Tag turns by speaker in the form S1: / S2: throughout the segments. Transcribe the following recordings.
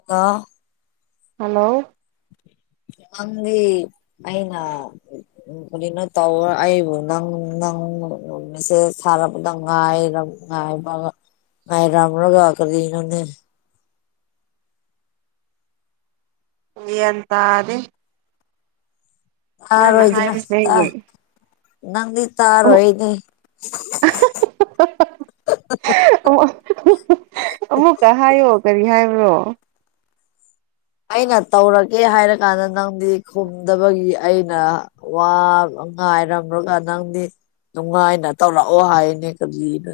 S1: [unintelligible]
S2: hello
S1: ꯃꯪꯗꯤ ꯑꯩꯅ ꯍꯧꯖꯤꯛꯅ ꯇꯧꯔ ꯑꯩꯕꯨ ꯅꯪ ꯅꯪ ꯃꯦꯁꯦꯖ ꯊꯥꯔꯛꯕꯗ ꯉꯥꯏ ꯉꯥꯏꯕꯒ ꯉ ꯥꯏꯔꯝꯔꯒ ꯀꯔꯤꯅꯣꯅꯦ
S2: ꯒꯌꯥꯏꯟ ꯇꯥꯗꯦ ꯅꯪꯅ
S1: ꯇꯥꯔꯣꯏꯗꯅ
S2: ꯍꯥꯏꯕꯁꯦ
S1: ꯇ ꯅꯪꯗꯤ ꯇꯥꯔꯣꯏ ꯑꯩꯗꯤ
S2: ꯑꯃꯨꯛꯀ ꯍꯥꯏꯌꯣ ꯀꯔꯤ ꯍꯥꯏꯕ꯭ꯔꯣ
S1: ꯑꯩꯅ ꯇꯧꯔꯒꯦ ꯍꯥꯏꯔ ꯀꯥꯟꯗ ꯅꯪꯗꯤ ꯈꯨꯝꯗꯕꯒꯤ ꯑꯩꯅ ꯋꯥ ꯉꯥꯏꯔꯝꯂꯒ ꯅꯪꯗꯤ ꯅꯨꯡꯉꯥꯏꯅ ꯇꯧꯔꯛꯑꯣ ꯍꯥꯏꯅꯤ ꯀꯔꯤ [unintelligible]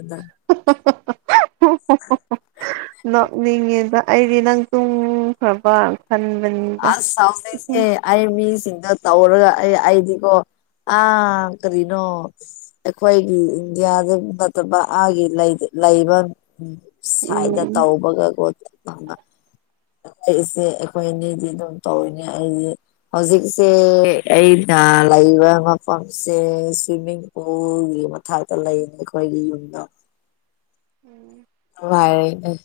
S2: ꯅꯣꯛꯅꯤꯡꯉꯤꯗ ꯑꯩꯗꯤ ꯅꯪ ꯇꯨꯝꯈ꯭ꯔꯕ ꯈꯟꯕꯟ
S1: ꯑꯁ ꯍꯧꯖꯤꯛ ꯑꯦ ꯑꯩ ꯃꯤꯁꯤꯡꯗ ꯇꯧꯔꯒ ꯑꯩ ꯑꯩꯗꯤꯀꯣ ꯑꯥ ꯀꯔꯤꯅꯣ ꯑꯩꯈꯣꯏꯒꯤ ꯏꯟꯗꯤꯌꯥꯗ ꯅꯠꯇꯕ ꯑꯥꯒꯤ ꯂꯩ ꯂꯩꯕ ꯁꯥꯏꯗꯒ ꯗ
S2: ꯎꯝ
S1: ꯇꯧꯕꯒꯀꯣ ꯑꯩꯈꯣꯏ ꯏꯆꯦ ꯑꯩꯈꯣꯏꯑꯅꯤꯗꯤ ꯑꯗꯨꯝ ꯇꯧꯔꯤꯅꯦ ꯑꯩꯗꯤ ꯍꯧꯖꯤꯛꯁꯦ ꯑꯩꯅ ꯂꯩꯕꯥ ꯃꯐꯝꯁꯦ ꯁ꯭ꯋꯤꯃꯤꯡ [unintelligible] ꯃꯊꯥꯛꯗ ꯂꯩꯕꯅꯤ ꯑꯩꯈꯣꯏꯒꯤ ꯌꯨꯝꯗꯣ
S2: ꯎꯝ
S1: ꯅꯨꯉꯥꯏꯔꯤ ꯑꯩ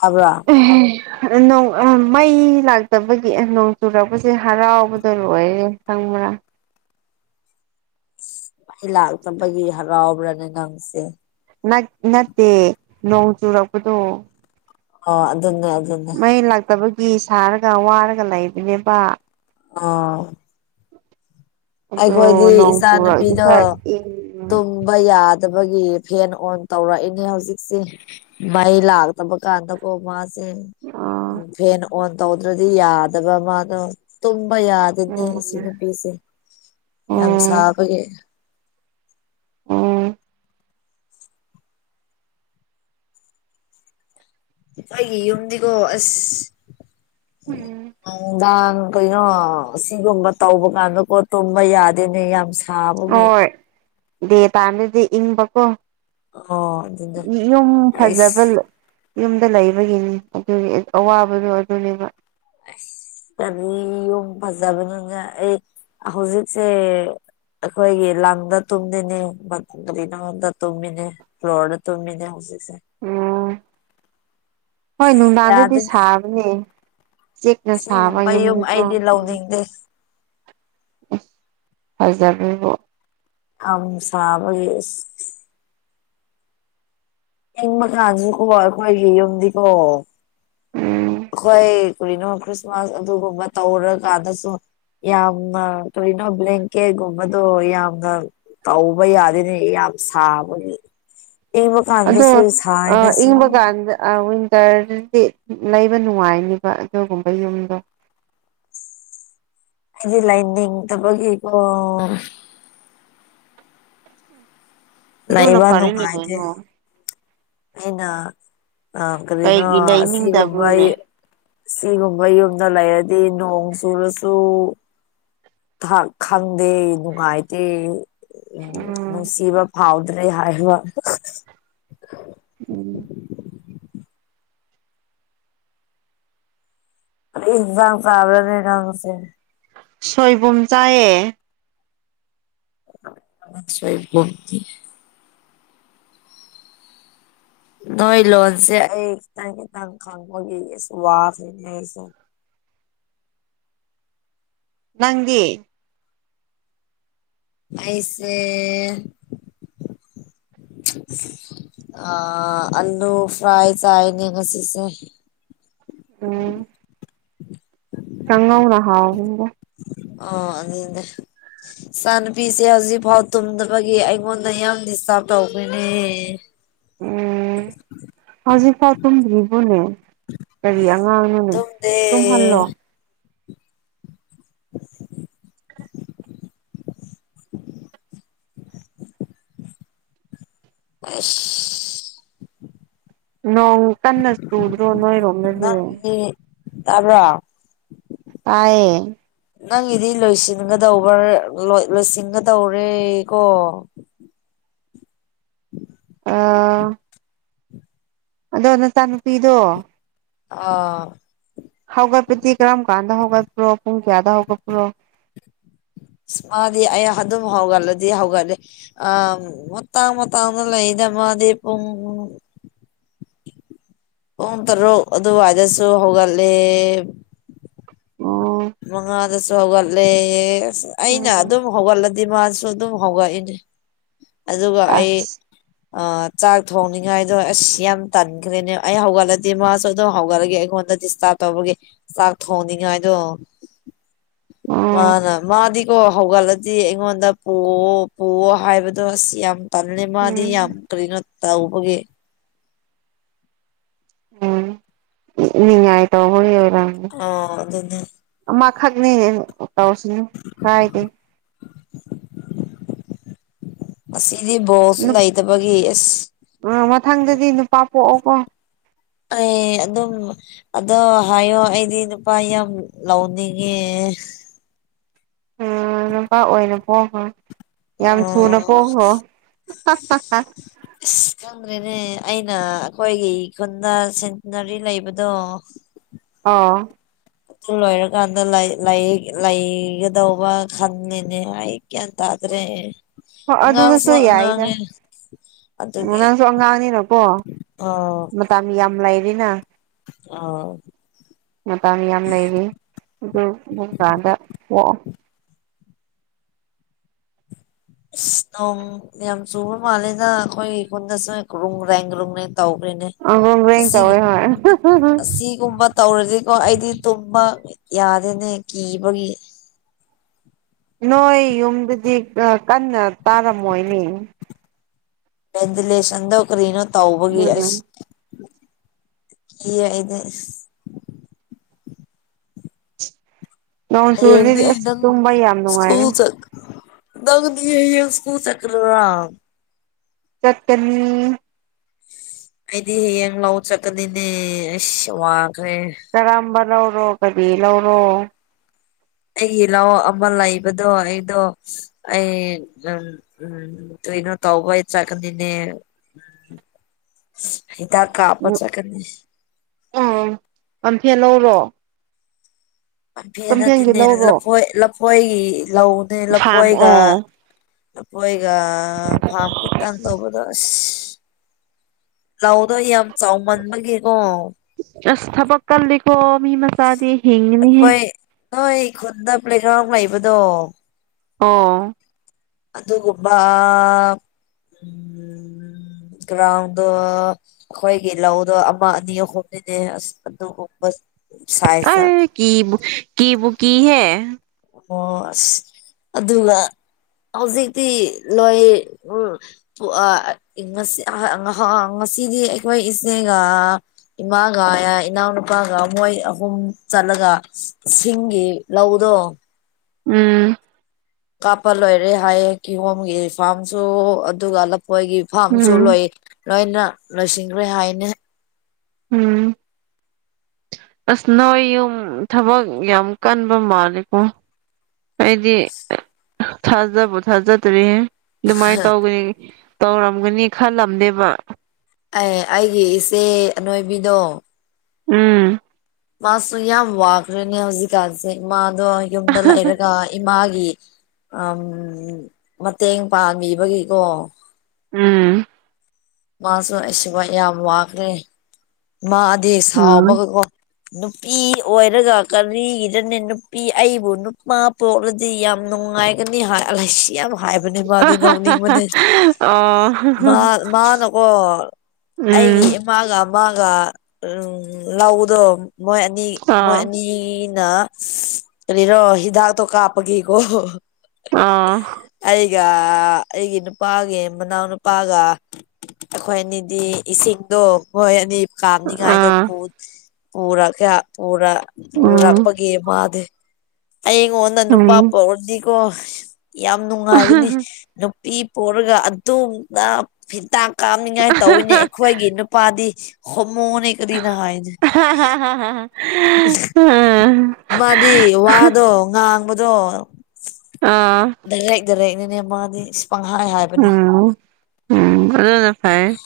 S1: ꯇꯕꯔꯥ
S2: [unintelligible] ꯅꯣꯡ ꯃꯩ ꯂꯥꯛꯇꯕꯒꯤ ꯅꯣꯡ ꯆꯨꯔꯛꯄꯁꯦ ꯍꯔꯥꯎꯕꯗꯣ ꯂꯣꯏꯔꯦ ꯈꯪꯕ꯭ꯔꯥ
S1: ꯑꯩ ꯂꯥꯛꯇꯕꯒꯤ ꯍꯔꯥꯎꯕ꯭ꯔꯅꯦ ꯉꯪꯁꯦ
S2: ꯅꯠ ꯅꯠꯇꯦ ꯅꯣꯡ ꯆꯨꯔꯛꯄꯗꯣ
S1: ꯑꯣ ꯑꯗꯨꯅꯦ ꯑꯗꯨꯅꯦ
S2: ꯃꯩ ꯂꯥꯛꯇꯕꯒꯤ ꯁꯥꯔꯒ ꯋꯥꯔꯒ ꯂꯩꯕꯅꯦꯕ
S1: ꯑꯣ
S2: ꯑꯗꯣ
S1: ꯑꯩꯈꯣꯏꯗꯤ
S2: ꯅꯣꯡ
S1: ꯏꯆꯥ
S2: ꯆꯨꯔꯛꯑꯗꯤ
S1: ꯅꯨꯨꯄꯤꯗꯣ
S2: ꯈꯔ
S1: ꯇꯨꯝ
S2: ꯏꯪ
S1: ꯇꯨꯝꯕ ꯌꯥꯗꯕꯒꯤ ꯐꯦꯟ ꯑꯣꯟ ꯇꯧꯔꯛꯏꯅꯦ ꯍꯧꯖꯤꯛꯁꯦ ꯃꯩ ꯂꯥꯛꯇꯕ ꯀꯥꯟꯗ ꯑꯣ ꯃꯥꯁꯦ
S2: ꯑꯥ
S1: ꯐꯦꯟ ꯑꯣꯟ ꯇꯧꯗ꯭ꯔꯗꯤ ꯌꯥꯗꯕ ꯃꯥꯗꯣ ꯇꯨꯝꯕ ꯌꯥꯗꯦꯅꯦ ꯑꯁꯤ
S2: ꯎꯝ
S1: ꯅꯨꯄꯤꯁꯦ ꯌꯥꯝ
S2: ꯎꯝ
S1: ꯁꯥꯕꯒꯤ
S2: ꯑꯣ
S1: ꯑꯩꯒꯤ ꯌꯨꯝꯗꯤꯀꯣ ꯑꯁ
S2: ꯎꯝ
S1: ꯅꯨꯡꯗꯥꯡ ꯀꯩꯅꯣ ꯁꯤꯒꯨꯝꯕ ꯇꯧꯕ ꯀꯥꯟꯗꯀꯣ ꯇꯨꯝꯕ ꯌꯥꯗꯦꯅꯦ ꯌꯥꯝ ꯁꯥꯕꯒꯤ
S2: ꯍꯣꯏ ꯗꯦ ꯇꯥꯏꯝꯗꯗꯤ ꯏꯪꯕꯀꯣ
S1: ꯑꯣ ꯑꯗꯨꯅ
S2: [unintelligible] ꯌꯨꯝ
S1: ꯑꯩꯁ
S2: ꯐꯖꯕ ꯌꯨꯝꯗ ꯂꯩꯕꯒꯤꯅꯤ ꯑꯗꯨꯒꯤ ꯑꯋꯥꯕꯗꯣ ꯑꯗꯨꯅꯦꯕ
S1: ꯑꯁ [unintelligible] ꯌꯨꯝ ꯐꯖꯕꯅꯤꯅ ꯑꯩ ꯍꯧꯖꯤꯛꯁꯦ ꯑꯩꯈꯣꯏꯒꯤ ꯂꯝꯗ ꯇꯨꯝꯗ‌ꯦꯅꯦ [unintelligible] ꯀꯔꯤꯅ‌ꯣꯗ ꯇꯨꯝꯃꯤꯅꯦ ꯐ꯭ꯂꯣꯔꯗ ꯇꯨꯝꯃꯤꯅꯦ ꯍꯧꯖꯤꯛꯁꯦ
S2: ꯑꯥ ꯍꯣꯏ ꯅꯨꯡꯗꯥꯡꯗꯗꯤ
S1: ꯌꯥꯗꯦꯅꯦ
S2: ꯁꯥꯕꯅꯦ ꯆꯦꯛꯅ ꯁꯥꯕ
S1: ꯁꯤꯒꯨꯝꯕ ꯌꯨꯝ
S2: ꯌꯨꯝꯒꯤꯀꯣ
S1: ꯑꯩꯗꯤ
S2: ꯎꯝ
S1: ꯂꯧꯅꯤꯡꯗꯦ
S2: ꯑꯁ ꯐꯖ [unintelligible]
S1: [unintelligible] ꯁꯥꯕꯒꯤ ꯏꯁ ꯏꯪꯕ ꯀꯥꯟꯁꯨꯀꯣ ꯑꯩꯈꯣꯏꯒꯤ ꯌꯨꯝꯗꯤꯀꯣ
S2: ꯎꯝ
S1: ꯑꯩꯈꯣꯏ ꯀꯔꯤꯅꯣ ꯈ꯭ꯔꯤꯁꯃꯥꯁ ꯑꯗꯨꯒꯨꯝꯕ ꯇꯧꯔꯀꯥꯟꯗꯁꯨ ꯌꯥꯝꯅ ꯀꯔꯤꯅꯣ ꯕ꯭ꯂꯦꯟꯀꯦꯠꯒꯨꯝꯕꯗꯣ ꯌꯥꯝꯅ ꯇꯧꯕ ꯌꯥꯗꯦꯅꯦ ꯌꯥꯝ ꯁꯥꯕꯒꯤ ꯏꯪꯕ ꯀꯥꯟꯗꯁꯨ ꯁꯥꯏꯌꯦꯗ ꯁꯤꯗꯤ
S2: ꯑꯥ ꯋꯤꯟꯇꯔꯗꯗꯤ ꯂꯩꯕ ꯅꯨꯡꯉꯥꯏꯅꯦꯕ ꯑꯗꯨꯒꯨꯝꯕ ꯌꯨꯝꯗꯣ
S1: ꯑꯩꯗꯤ ꯂꯩꯅꯤꯡ ꯗꯕꯒꯤ ꯀꯣ
S2: ꯑꯗꯨꯅ
S1: ꯂꯩꯕ
S2: ꯐꯔꯦꯅꯦ
S1: ꯅꯨꯡꯉꯥꯏꯇꯦ
S2: ꯀꯩꯅꯣ
S1: ꯑꯩꯅ ꯑ ꯀꯔꯤꯅꯣ
S2: ꯀꯩꯒꯤ
S1: ꯑꯁꯤꯒꯨꯝꯕ ꯑꯩ
S2: ꯂꯩꯅꯤꯡꯗꯕ꯭ꯔꯣꯅꯦ
S1: ꯁꯤꯒꯨꯝꯕ ꯌꯨꯝꯗ ꯂꯩꯔꯗꯤ ꯅꯣꯡ ꯆꯨꯔꯁꯨ ꯊꯥ ꯈꯪꯗꯦ ꯅꯨꯡꯉꯥꯏꯇꯦ ꯎꯝ ꯅꯨꯡꯁꯤꯕ ꯐꯥꯎꯗ꯭ꯔꯦ ꯍꯥꯏꯕ
S2: ꯎꯝ
S1: ꯀꯔꯤ ꯏꯟꯖꯥꯡ‌ ꯆꯥꯕ꯭ꯔꯅ‌ꯦ ꯅꯪꯁ‌ꯦ
S2: ꯁꯣꯏꯕꯨꯝ ꯆꯥꯏꯑꯦ
S1: ꯁꯣꯏꯕꯨꯝꯗꯤ ꯅꯣꯏ ꯂꯣꯟꯁꯦ ꯑꯩ ꯈꯤꯇꯪ ꯈꯤꯇꯪ ꯈꯪꯕꯒꯤꯁꯨ ꯋꯥꯈꯦꯅꯦ ꯑꯩꯁ‌ꯦ
S2: ꯅꯪꯗꯤ
S1: ꯑꯩꯁꯦ ꯑꯥ ꯑꯂꯨ ꯐ꯭ꯔꯥꯏ ꯆꯥꯏꯅ‌ꯦ ꯉꯁꯤꯁꯦ
S2: ꯎꯝ ꯀꯪꯉꯧꯅ ꯍꯥꯎꯕꯅꯤꯗ
S1: ꯑ [unintelligible] ꯏꯆꯥ ꯅꯨꯨꯄꯤꯁꯦ ꯍꯧꯖꯤꯛꯐꯥꯎ ꯇꯨꯝꯗꯕꯒꯤ ꯑꯩꯉꯣꯟꯗ ꯌꯥꯝ ꯗꯤꯁꯇꯥꯔꯕ ꯇꯧꯕꯅꯦ
S2: ꯎꯝ ꯍꯧꯖꯤꯛ ꯐꯥꯎ ꯇꯨꯝꯗ꯭ꯔꯤꯕꯣꯅꯦ ꯀꯔꯤ ꯑꯉꯥꯡꯅꯣꯅꯦ
S1: ꯇꯨꯝꯗꯦ
S2: ꯇꯨꯝꯍꯜꯂꯣ
S1: ꯎꯝ ꯑꯩꯁ
S2: ꯅꯣꯡ ꯀꯟꯅ ꯆꯨꯗ꯭ꯔꯣ ꯅꯣꯏꯔꯣꯝꯗꯗꯤ
S1: ꯇꯥꯕ꯭ꯔꯥ
S2: ꯇꯥꯏꯌꯦ
S1: ꯅꯪꯒꯤꯗꯤ ꯂꯣꯏꯁꯤꯟꯒꯗꯧꯕꯔ ꯂ‌ꯣꯏ ꯂꯣꯏꯁꯤꯟꯒꯗꯧꯔꯦ ꯀꯣ
S2: ꯑꯥ ꯑꯗꯣ ꯅꯆꯥꯅꯨꯄꯤꯗꯣ
S1: ꯑ
S2: ꯍꯧꯒꯠꯄꯗꯤ ꯀꯔꯝ ꯀꯥꯟꯗ ꯍꯧꯒꯠꯄ꯭ꯔꯣ ꯄꯨꯡ ꯀꯌꯥꯗ ꯍꯧꯒꯠꯄ꯭ꯔꯣ
S1: ꯃꯥꯗꯤ ꯑꯩ ꯑꯗꯨꯝ ꯍꯧꯒꯠꯂꯗꯤ ꯍꯧꯒꯠꯂꯦ ꯑ ꯃꯇꯥꯡ ꯃꯇꯥꯡꯅ ꯂꯩꯗ ꯃꯥꯗꯤ ꯄꯨꯡ ꯄꯨꯡ ꯇꯔꯨꯛ ꯑꯗꯨꯋꯥꯏꯗꯁꯨ ꯍꯧꯒꯠꯂꯦ
S2: ꯑꯣ
S1: ꯃꯥꯉꯥꯜꯗꯁꯨ ꯍꯧꯒꯠꯂꯦꯌꯦ ꯑꯁ ꯑꯩꯅ
S2: ꯎꯝ
S1: ꯑꯗꯨꯝ ꯍꯧꯒꯠꯂꯗꯤ ꯃꯥꯁꯨ ꯑꯗꯨꯝ ꯍꯧꯒꯠꯏꯅꯦ ꯑꯗꯨꯒ ꯑꯩ
S2: ꯑꯁ
S1: ꯑ ꯆꯥꯛ ꯊꯣꯡꯅꯤꯉꯥꯏꯗꯣ ꯑꯁ ꯌꯥꯝ ꯇꯟꯈ꯭ꯔꯦꯅꯦ ꯑꯩ ꯍꯧꯒꯠꯂꯗꯤ ꯃꯥꯁꯨ ꯑꯗꯨꯝ ꯍꯧꯒꯠꯂꯒꯦ ꯑꯩꯉꯣꯟꯗ ꯗꯤ ꯆꯥ ꯇꯧꯕꯒꯤ ꯆꯥꯛ ꯊꯣꯡꯅꯤꯡꯉꯥꯏꯗꯣ
S2: ꯎꯝ
S1: ꯃꯥꯅ ꯃꯥꯗꯤ ꯀꯣ ꯍꯧꯒꯠꯂꯗꯤ ꯑꯩꯉꯣꯟꯗ ꯄꯨꯑꯣ ꯄꯨꯑꯣ ꯍꯥꯏꯕꯗꯣ ꯑꯁ ꯌꯥꯝ ꯇꯜꯂꯦ ꯃꯥꯗꯤ ꯌꯥꯝ
S2: ꯎꯝ
S1: ꯀꯔꯤꯅꯣ ꯇꯧꯕꯒꯤ
S2: ꯎꯝ ꯅꯤꯡꯉꯥꯏ ꯇꯧꯕꯒꯤ ꯑꯣꯏꯔꯝꯅꯤ
S1: ꯑ ꯑꯗꯨꯅꯦ
S2: ꯑꯃꯥꯈꯛꯅꯦ ꯇꯧꯔꯁꯤꯅꯦ ꯀꯥꯏꯗꯦ
S1: ꯉꯁꯤꯗꯤ ꯕꯣꯜꯁꯨ
S2: ꯅꯨ
S1: ꯂꯩꯇꯕꯒꯤ ꯑꯁ
S2: ꯑ ꯃꯊꯪꯗꯗꯤ ꯅꯨꯄꯥ ꯄꯣꯛꯑꯣꯀꯣ
S1: ꯑꯩ ꯑꯗꯨꯝ ꯑꯗꯣ ꯍꯥꯏꯌꯣ ꯑꯩꯗꯤ ꯅꯨꯄꯥ ꯌꯥꯝ ꯂꯧꯅꯤꯡꯉꯦ
S2: ꯑꯥ ꯅꯨꯄꯥ ꯑꯣꯏꯅ ꯄꯣꯛꯑꯣꯕꯥ ꯌꯥꯝ ꯊꯨꯅ
S1: ꯑꯣ
S2: ꯄꯣꯛꯈ꯭ꯔꯣ
S1: ꯑꯁ ꯈꯪꯗ꯭ꯔꯦꯅꯦ ꯑꯩꯅ ꯑꯈꯣꯏꯒꯤ ꯈꯨꯟꯗ ꯁꯦꯟꯇꯤꯅꯔꯤ ꯂꯩꯕꯗꯣ
S2: ꯑꯥ
S1: ꯑꯗꯨ ꯂꯣꯏꯔꯀꯥꯟꯗ ꯂꯩ ꯂꯩ ꯂꯩꯒꯗꯧꯕ ꯈꯟꯂꯤꯅꯦ ꯑꯩ ꯒ꯭ꯌꯥꯟ ꯇꯥꯗ꯭ꯔꯦ
S2: ꯍꯥ
S1: ꯑꯉꯥꯡꯁꯨ
S2: ꯑꯗꯨꯗꯁꯨ ꯌꯥꯏꯗ
S1: ꯑꯉꯥꯡꯅꯦ ꯑꯗꯨꯒꯤ
S2: ꯅꯪꯁꯨ ꯑꯉꯥꯡꯅꯤꯅꯀꯣ
S1: ꯑꯥ
S2: ꯃꯇꯝ ꯌꯥꯝ ꯂꯩꯔꯤꯅꯥ
S1: ꯑꯥ
S2: ꯃꯇꯝ ꯌꯥꯝ ꯂꯩꯔꯤ ꯑꯗꯨ ꯑꯗꯨꯡꯀꯥꯟꯗ ꯄꯣꯛꯑꯣ
S1: ꯁ ꯅꯣꯡ ꯌꯥꯝ ꯆꯨꯕ ꯃꯥꯜꯂꯦꯗ ꯑꯈꯣꯏꯒꯤ ꯈꯨꯟꯗ ꯆꯦ ꯒ꯭ꯔꯨꯡ ꯒ꯭ꯔꯦꯡ ꯒ꯭ꯔꯨꯡ ꯒ꯭ꯔꯦꯡ ꯇꯧꯒ꯭ꯔꯦꯅꯦ
S2: ꯑꯪꯒ꯭ꯔꯣꯡ ꯒ꯭ꯔꯦꯡ
S1: ꯑꯁꯤꯒꯨ
S2: ꯇꯧꯋꯦ ꯍꯣꯏ
S1: ꯑꯁꯤꯒꯨꯝꯕ ꯇꯧꯔꯗꯤꯀꯣ ꯑꯩꯗꯤ ꯇꯨꯝꯕ ꯌꯥꯗꯦꯅꯦ ꯀꯤꯕꯒꯤ
S2: ꯅꯣꯏ ꯌꯨꯝꯗꯗꯤ ꯑ ꯀꯟꯅ ꯇꯥꯔꯝꯃꯣꯏꯅꯦ
S1: ꯚꯦꯟꯇꯤꯂꯦꯁꯟꯗꯣ ꯀꯔꯤꯅꯣ ꯇꯧꯕꯒꯤ ꯑꯁ
S2: ꯎꯝ
S1: ꯀꯤꯌꯦ ꯑꯩꯗꯤ ꯑꯁ
S2: ꯅꯣꯡ ꯆꯨꯔꯗꯤ
S1: ꯍꯌꯦꯡꯗꯤ
S2: ꯑꯁ
S1: ꯅꯪ
S2: ꯇꯨꯝꯕ ꯌꯥꯝ ꯅꯨꯡꯉꯥꯏꯔꯦ
S1: ꯁ꯭ꯀꯨꯜ ꯆꯠ ꯅꯪꯗꯤ ꯍꯌꯦꯡ ꯁ꯭ꯀꯨꯜ ꯆꯠꯀꯗꯔꯥ
S2: ꯆꯠꯀꯅꯤ
S1: ꯑꯩꯗꯤ ꯍꯌꯦꯡ ꯂꯥꯎ ꯆꯠꯀꯅꯤꯅꯦ ꯑꯁ ꯋꯥꯈ꯭ꯔꯦ
S2: ꯀꯔꯝꯕ ꯂꯧꯔꯣ ꯀꯔꯤ ꯂꯧꯔꯣ
S1: ꯑꯩꯒꯤ ꯂꯧ ꯑꯃ ꯂꯩꯕꯗꯣ ꯑꯩꯗꯣ ꯑꯩ ꯑꯝ ꯎꯝ ꯎꯝ ꯀꯩꯅꯣ ꯇꯧꯕꯩ ꯆꯠꯀꯅꯤꯅꯦ ꯍꯤꯗꯥꯛ ꯀꯥꯞꯄ ꯆꯠꯀꯅꯤ
S2: ꯑꯥ ꯄꯥꯝꯐꯦꯜ ꯂꯧꯔꯣ
S1: ꯄꯥꯝꯐꯦꯟ
S2: ꯄꯝꯐꯦꯟꯒꯤ
S1: ꯅꯠꯇꯦꯅꯦ
S2: ꯂꯧꯔꯣ
S1: ꯂꯐꯣꯏ ꯂꯐꯣꯏꯒꯤ ꯂꯧꯅꯦ
S2: ꯐꯥꯝ
S1: ꯂꯐꯣꯏꯒ
S2: ꯑꯣ
S1: ꯂꯐꯣꯏꯒ ꯐꯥꯝ ꯈꯤꯇꯪ ꯇꯧꯕꯗ ꯁꯤ ꯂꯧꯗꯣ ꯌꯥꯝ ꯆꯥꯎꯃꯟꯕꯒꯤꯒꯣ
S2: ꯑꯁ ꯊꯕꯛ ꯀꯜꯂꯤꯀꯣ ꯃꯤ ꯃꯆꯥꯗꯤ ꯍꯤꯡꯒꯅꯤꯍꯦ
S1: ꯑꯩꯈꯣꯏ ꯅꯣꯏ ꯈꯨꯟꯗ ꯄ꯭ꯂꯦꯒ꯭ꯔꯥꯎꯟ ꯂꯩꯕꯗꯣ
S2: ꯑꯣ
S1: ꯑꯗꯨꯒꯨꯝꯕꯥ ꯎꯝ ꯒ꯭ꯔꯥꯎꯟꯗꯣ ꯑꯈꯣꯏꯒꯤ ꯂꯧꯗꯣ ꯑꯃ ꯑꯅꯤ ꯑꯍꯨꯝꯅꯤꯅꯦ ꯑꯁ ꯑꯗꯨꯒꯨꯝꯕ ꯁꯥꯏꯖꯇ
S2: ꯑꯩ ꯀꯤꯕꯨ ꯀꯤꯕꯨ ꯀꯤꯍꯦ
S1: ꯑꯣ ꯑꯁ ꯑꯗꯨꯒ ꯍꯧꯖꯤꯛꯇꯤ ꯂꯣꯏ ꯎ ꯎ ꯑꯥ ꯉꯁꯤ ꯍ ꯉꯍꯥ ꯉꯁꯤꯗꯤ ꯑꯩꯈꯣꯏ ꯏꯆꯦꯒꯥ ꯏꯃꯥꯒ ꯌꯥ ꯏꯅꯥꯎꯅꯨꯄꯥꯒ ꯃꯣꯏ ꯑꯍꯨꯝ ꯆꯠꯂꯒ ꯁꯤꯡꯒꯤ ꯂꯧꯗꯣ
S2: ꯎꯝ
S1: ꯀꯥꯞꯄ ꯂꯣꯏꯔꯦ ꯍꯥꯏꯌꯦ ꯀꯤꯍꯣꯝꯒꯤ ꯐꯥꯝꯁꯨ ꯑꯗꯨꯒ ꯂꯐꯣꯏꯒꯤ ꯐꯥꯝꯁꯨ
S2: ꯎꯝ
S1: ꯂꯣꯏ ꯂꯣꯏꯅ ꯂꯣꯏꯁꯤꯟꯈ꯭ꯔꯦ ꯍꯥꯏꯅꯦ
S2: ꯎꯝ ꯑꯁ ꯅꯣꯏ ꯌꯨꯝ ꯊꯕꯛ ꯌꯥꯝ ꯀꯟꯕ ꯃꯥꯂꯤꯀꯣ ꯑꯩꯗꯤ ꯊꯥꯖꯕꯨ ꯊꯥꯖꯗ꯭ꯔꯤ ꯗꯨꯃꯥꯏꯟ ꯇꯧꯒꯅꯤ ꯇꯧꯔꯝꯒꯅꯤ ꯈꯜꯂꯝꯗꯦꯕ
S1: ꯑꯦ ꯑꯩꯒꯤ ꯏꯆꯦ ꯑꯅꯣꯏꯕꯤꯗꯣ
S2: ꯎꯝ
S1: ꯃꯥꯁꯨ ꯌꯥꯝ ꯋꯥꯈ꯭ꯔꯦꯅꯦ ꯍꯧꯖꯤꯛꯀꯥꯟꯁꯦ ꯃꯥꯗꯣ ꯌꯨꯝꯗꯥ ꯂꯩꯔꯒꯥ ꯏꯃꯥꯒꯤ ꯑꯝ ꯃꯇꯦꯡ ꯄꯥꯡꯕꯤꯕꯒꯤꯀꯣ
S2: ꯎꯝ
S1: ꯃꯥꯁꯨ ꯑꯩꯁꯨꯕ ꯌꯥꯝ ꯋꯥꯈ꯭ꯔꯦ ꯃꯥꯗꯤ
S2: ꯎꯝ
S1: ꯁꯥꯎꯕꯒꯒꯣ ꯅꯨꯄꯤ ꯑꯣꯏꯔꯒ ꯀꯔꯤꯒꯤꯔꯅꯦ ꯅꯨꯄꯤ ꯑꯩꯕꯨ ꯅꯨꯄꯥ ꯄꯣꯛꯂꯗꯤ ꯌꯥꯝ ꯅꯨꯡꯉꯥꯏ ꯒꯅꯤ ꯍꯥꯏ ꯂꯩꯁꯤ ꯌꯥꯝ ꯍꯥꯏꯕꯅꯦ ꯃꯥꯗꯤ ꯅꯣꯛꯅꯤꯡꯕꯅꯦ
S2: ꯑꯣ
S1: ꯃꯥ ꯃꯥꯅ ꯑꯣ
S2: ꯎꯝ
S1: ꯑꯩꯒꯤ ꯏꯝ ꯃꯥꯒ ꯃꯥꯒ ꯎꯝ ꯂꯧꯗꯣ ꯃꯣꯏ ꯑꯅꯤ ꯃꯣꯏ
S2: ꯑꯥ
S1: ꯑꯅꯤꯅ ꯀꯔꯤꯔꯣ ꯍꯤꯗꯥꯛꯇꯣ ꯀꯥꯄꯒꯤꯀꯣ
S2: ꯑꯥ
S1: ꯑꯩꯒ ꯑꯩꯒꯤ ꯅꯨꯄꯥꯒꯤ ꯃꯅꯥꯎꯅꯨꯄꯥꯒ ꯑꯩꯈꯣꯏ ꯑꯅꯤꯗꯤ ꯏꯁꯤꯡꯗꯣ ꯈꯣꯏ ꯑꯅꯤ ꯀꯥꯝꯅꯤꯡꯉꯥꯏꯗꯣ
S2: ꯑꯥ
S1: ꯄꯨ ꯄꯨꯔꯛ ꯀ ꯄꯨꯔ
S2: ꯎꯝ
S1: ꯄꯨꯔꯛꯄꯒꯤ ꯃꯥꯗꯤ ꯑꯩꯉꯣꯟꯗ ꯅꯨꯄꯥ
S2: ꯎꯝ
S1: ꯄꯣꯛꯔꯗꯤꯀꯣ ꯌꯥꯝ ꯅꯨꯡꯉꯥꯏꯒꯅꯤ ꯅꯨꯄꯤ ꯄꯣꯛꯔꯒ ꯑꯗꯨꯝꯅ ꯇꯥꯛ ꯀꯥꯞꯅꯤꯡꯉꯥꯏ ꯇꯧꯋꯤꯅꯦ ꯑꯩꯈꯣꯏꯒꯤ ꯅꯨꯄꯥꯗꯤ ꯍꯣꯃꯣꯅꯤ ꯀꯔꯤꯅꯣ ꯍꯥꯏꯅꯦ ꯃꯥꯗꯤ ꯋꯥꯗꯣ ꯉꯥꯡꯕꯗꯣ
S2: ꯑꯥ
S1: ꯗꯥꯏꯔꯦꯛ ꯗꯥꯏꯔꯦꯛꯅꯤꯅꯦ ꯃꯥꯗꯤ ꯏꯁ ꯄꯪꯍꯥꯏ ꯍꯥꯏꯕꯅꯦ
S2: ꯎꯝ ꯎꯝ ꯑꯗꯨꯅ ꯐꯩꯌꯦ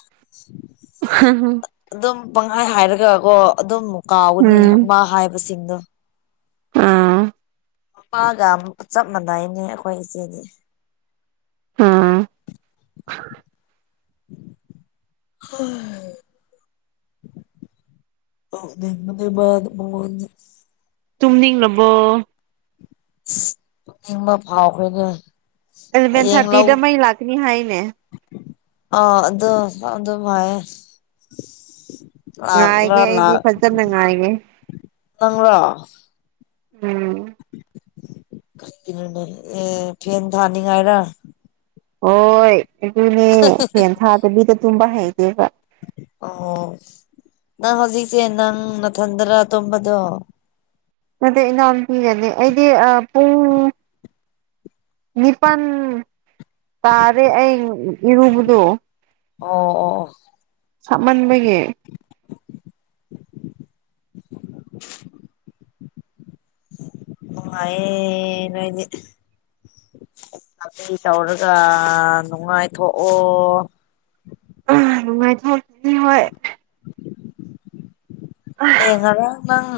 S1: ꯑꯗꯨꯝ ꯄꯪꯍꯥꯏ ꯍꯥꯏꯔꯒꯒꯣ ꯑꯗꯨꯝ ꯀꯥꯎꯒꯅꯤ
S2: ꯎꯝ
S1: ꯃꯥ ꯍꯥꯏꯕꯁꯤꯡꯗꯣ
S2: ꯑꯥ
S1: ꯄꯥꯒꯥꯝ ꯆꯞ ꯃꯥꯟꯅꯩꯌꯦꯅꯦ ꯑꯩꯈꯣꯏ ꯏꯆꯦꯗꯤ
S2: ꯑꯥ
S1: ꯎꯝ [inaudible] ꯍ [inaudible] ꯅꯣꯛꯅꯤꯡꯕꯅꯤꯕ ꯃꯉꯣꯟꯗ
S2: ꯇꯨꯝꯅꯤꯡꯂꯕꯣ
S1: ꯇꯨꯝꯅꯤꯡꯕ ꯐꯥꯎꯈ꯭ꯔꯦꯅꯦ
S2: ꯑꯦꯂꯚꯦꯟ
S1: ꯍꯌꯦꯡ ꯂꯧ
S2: ꯊꯥꯔꯇꯤꯗ ꯃꯩ ꯂꯥꯛꯀꯅꯤ ꯍꯥꯏꯅꯦ
S1: ꯑ ꯑꯗꯣ ꯑꯗꯨꯝ ꯍꯥꯏꯌꯦ ꯂꯥꯛꯇ꯭ꯔꯥ
S2: ꯉꯥꯏꯒꯦ ꯑꯩꯗꯤ
S1: ꯂꯥꯛ
S2: ꯐꯖꯅ ꯉꯥꯏꯒꯦ
S1: ꯅꯪꯔꯣ
S2: ꯎꯝ
S1: ꯑꯦ ꯐꯦꯟ ꯊꯥꯅꯤꯉꯥꯏꯔ
S2: ꯍꯣꯏ ꯑꯗꯨꯅꯦ ꯐꯦꯟ ꯊꯥꯗꯕꯤꯗ ꯇꯨꯝꯕ ꯍꯩꯇꯦꯕ
S1: ꯑꯣ ꯅꯪ ꯍꯧꯖꯤꯛꯁꯦ ꯅꯪ ꯝꯊꯟꯗꯔ ꯇꯨꯝꯕꯗꯣ
S2: ꯅꯗꯦ ꯅꯥꯎꯄꯤꯒꯅꯤ ꯑꯩꯗꯤ ꯄꯨꯡ ꯅꯤꯄꯥꯟ ꯇꯥꯔꯦ ꯑꯩ ꯏꯔꯨꯕꯗꯣ
S1: ꯑꯣ ꯑꯣ ꯑꯣ
S2: ꯁꯥꯃꯟꯕꯒꯤ
S1: ꯅꯪꯉꯥꯏꯌꯦ ꯅꯣꯏꯗꯤ ꯑꯗꯨ ꯇꯧꯔꯒ ꯅꯨꯡꯉꯥꯏꯊꯣꯛꯑꯣ
S2: ꯎ ꯅꯨꯡꯉꯥꯏꯊꯣꯛꯅꯤ ꯍꯣꯏ
S1: ꯑꯦ ꯉꯔꯥꯡ ꯅꯪ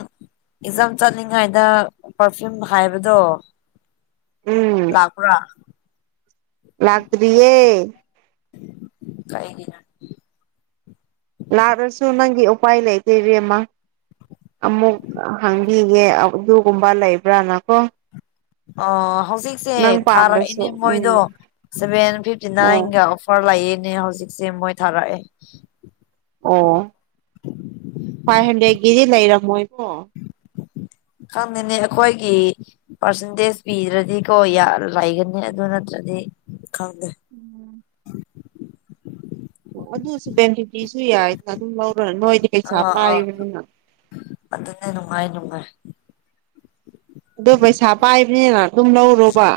S1: ꯑꯦꯛꯖꯥꯝ ꯆꯠꯅꯤꯡꯉꯥꯏꯗ ꯄ꯭ꯔꯐꯤꯌꯨꯝ ꯍꯥꯏꯕꯗꯣ
S2: ꯎꯝ
S1: ꯂꯥꯛꯄ꯭ꯔꯥ
S2: ꯂꯥꯛꯇꯔꯤꯌꯦ
S1: ꯀꯩꯒꯤꯅꯣ
S2: ꯅꯥꯗ꯭ꯔꯁꯨ ꯅꯪꯒꯤ ꯎꯄꯥꯏ ꯂꯩꯇꯦ ꯏꯕꯦꯝꯃꯥ ꯑꯃꯨꯛ ꯍꯥꯡꯕꯤꯒꯦ ꯑꯗꯨꯒꯨꯝꯕ ꯂꯩꯕ꯭ꯔꯥꯅꯀꯣ
S1: ꯑꯣ ꯍꯧꯖꯤꯛꯁꯦ
S2: ꯅꯪ ꯄꯥꯝꯕꯁꯨ
S1: ꯊꯥꯔꯛꯏꯅꯦ
S2: ꯎꯝ
S1: ꯃꯣꯏꯗꯣ ꯁꯚꯦꯟ ꯐꯤꯐꯇꯤ
S2: ꯑꯣ
S1: ꯅꯥꯏꯟꯒ ꯐꯔ ꯂꯩꯏꯅꯦ ꯍꯧꯖꯤꯛꯁꯦ ꯃꯣꯏ ꯊꯥꯔꯛꯑꯦ
S2: ꯑꯣ ꯐꯥꯏꯚ ꯍꯟꯗ꯭ꯔꯦꯠꯀꯤꯗꯤ ꯂꯩꯔꯝꯃꯣꯏꯕꯣ
S1: ꯈꯪꯗꯅꯦ ꯑꯈꯣꯏꯒꯤ ꯄꯥꯔꯁꯦꯟꯇꯦꯖ ꯄꯤꯗ꯭ꯔꯗꯤꯀꯣ ꯌꯥ ꯂꯩꯒꯅꯤ ꯑꯗꯨ ꯅꯠꯇ꯭ꯔꯗꯤ ꯈꯪꯗꯦ
S2: [inaudible] ꯑꯣ ꯑꯗꯨꯁꯨ ꯇꯦꯟꯐꯤꯞꯇꯤꯁꯨ ꯌꯥꯏꯗꯅ ꯑꯗꯨꯝ ꯂꯧꯔꯣ ꯅꯣꯏꯗꯤ ꯄꯩꯁꯥ
S1: ꯑꯥ ꯑꯥ
S2: ꯄꯥꯏꯕꯅꯤꯅ
S1: ꯑꯗꯨꯅꯦ ꯅꯨꯡꯉꯥꯏ ꯅꯨꯡꯉꯥꯏ
S2: ꯑꯗꯣ ꯄꯩꯁꯥ ꯄꯥꯏꯕꯅꯤꯅ ꯑꯗꯨꯝ ꯂꯧꯔꯣꯕ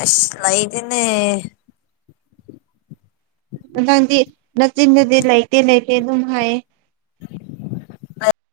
S1: ꯑꯁ ꯂꯩꯇꯦꯅꯦ
S2: ꯅꯪꯗꯤ ꯅꯆꯤꯟꯗꯗꯤ ꯂꯩꯇꯦ ꯂꯩꯇꯦ ꯑꯗꯨꯝ ꯍꯥꯏꯌꯦ
S1: ꯑꯥ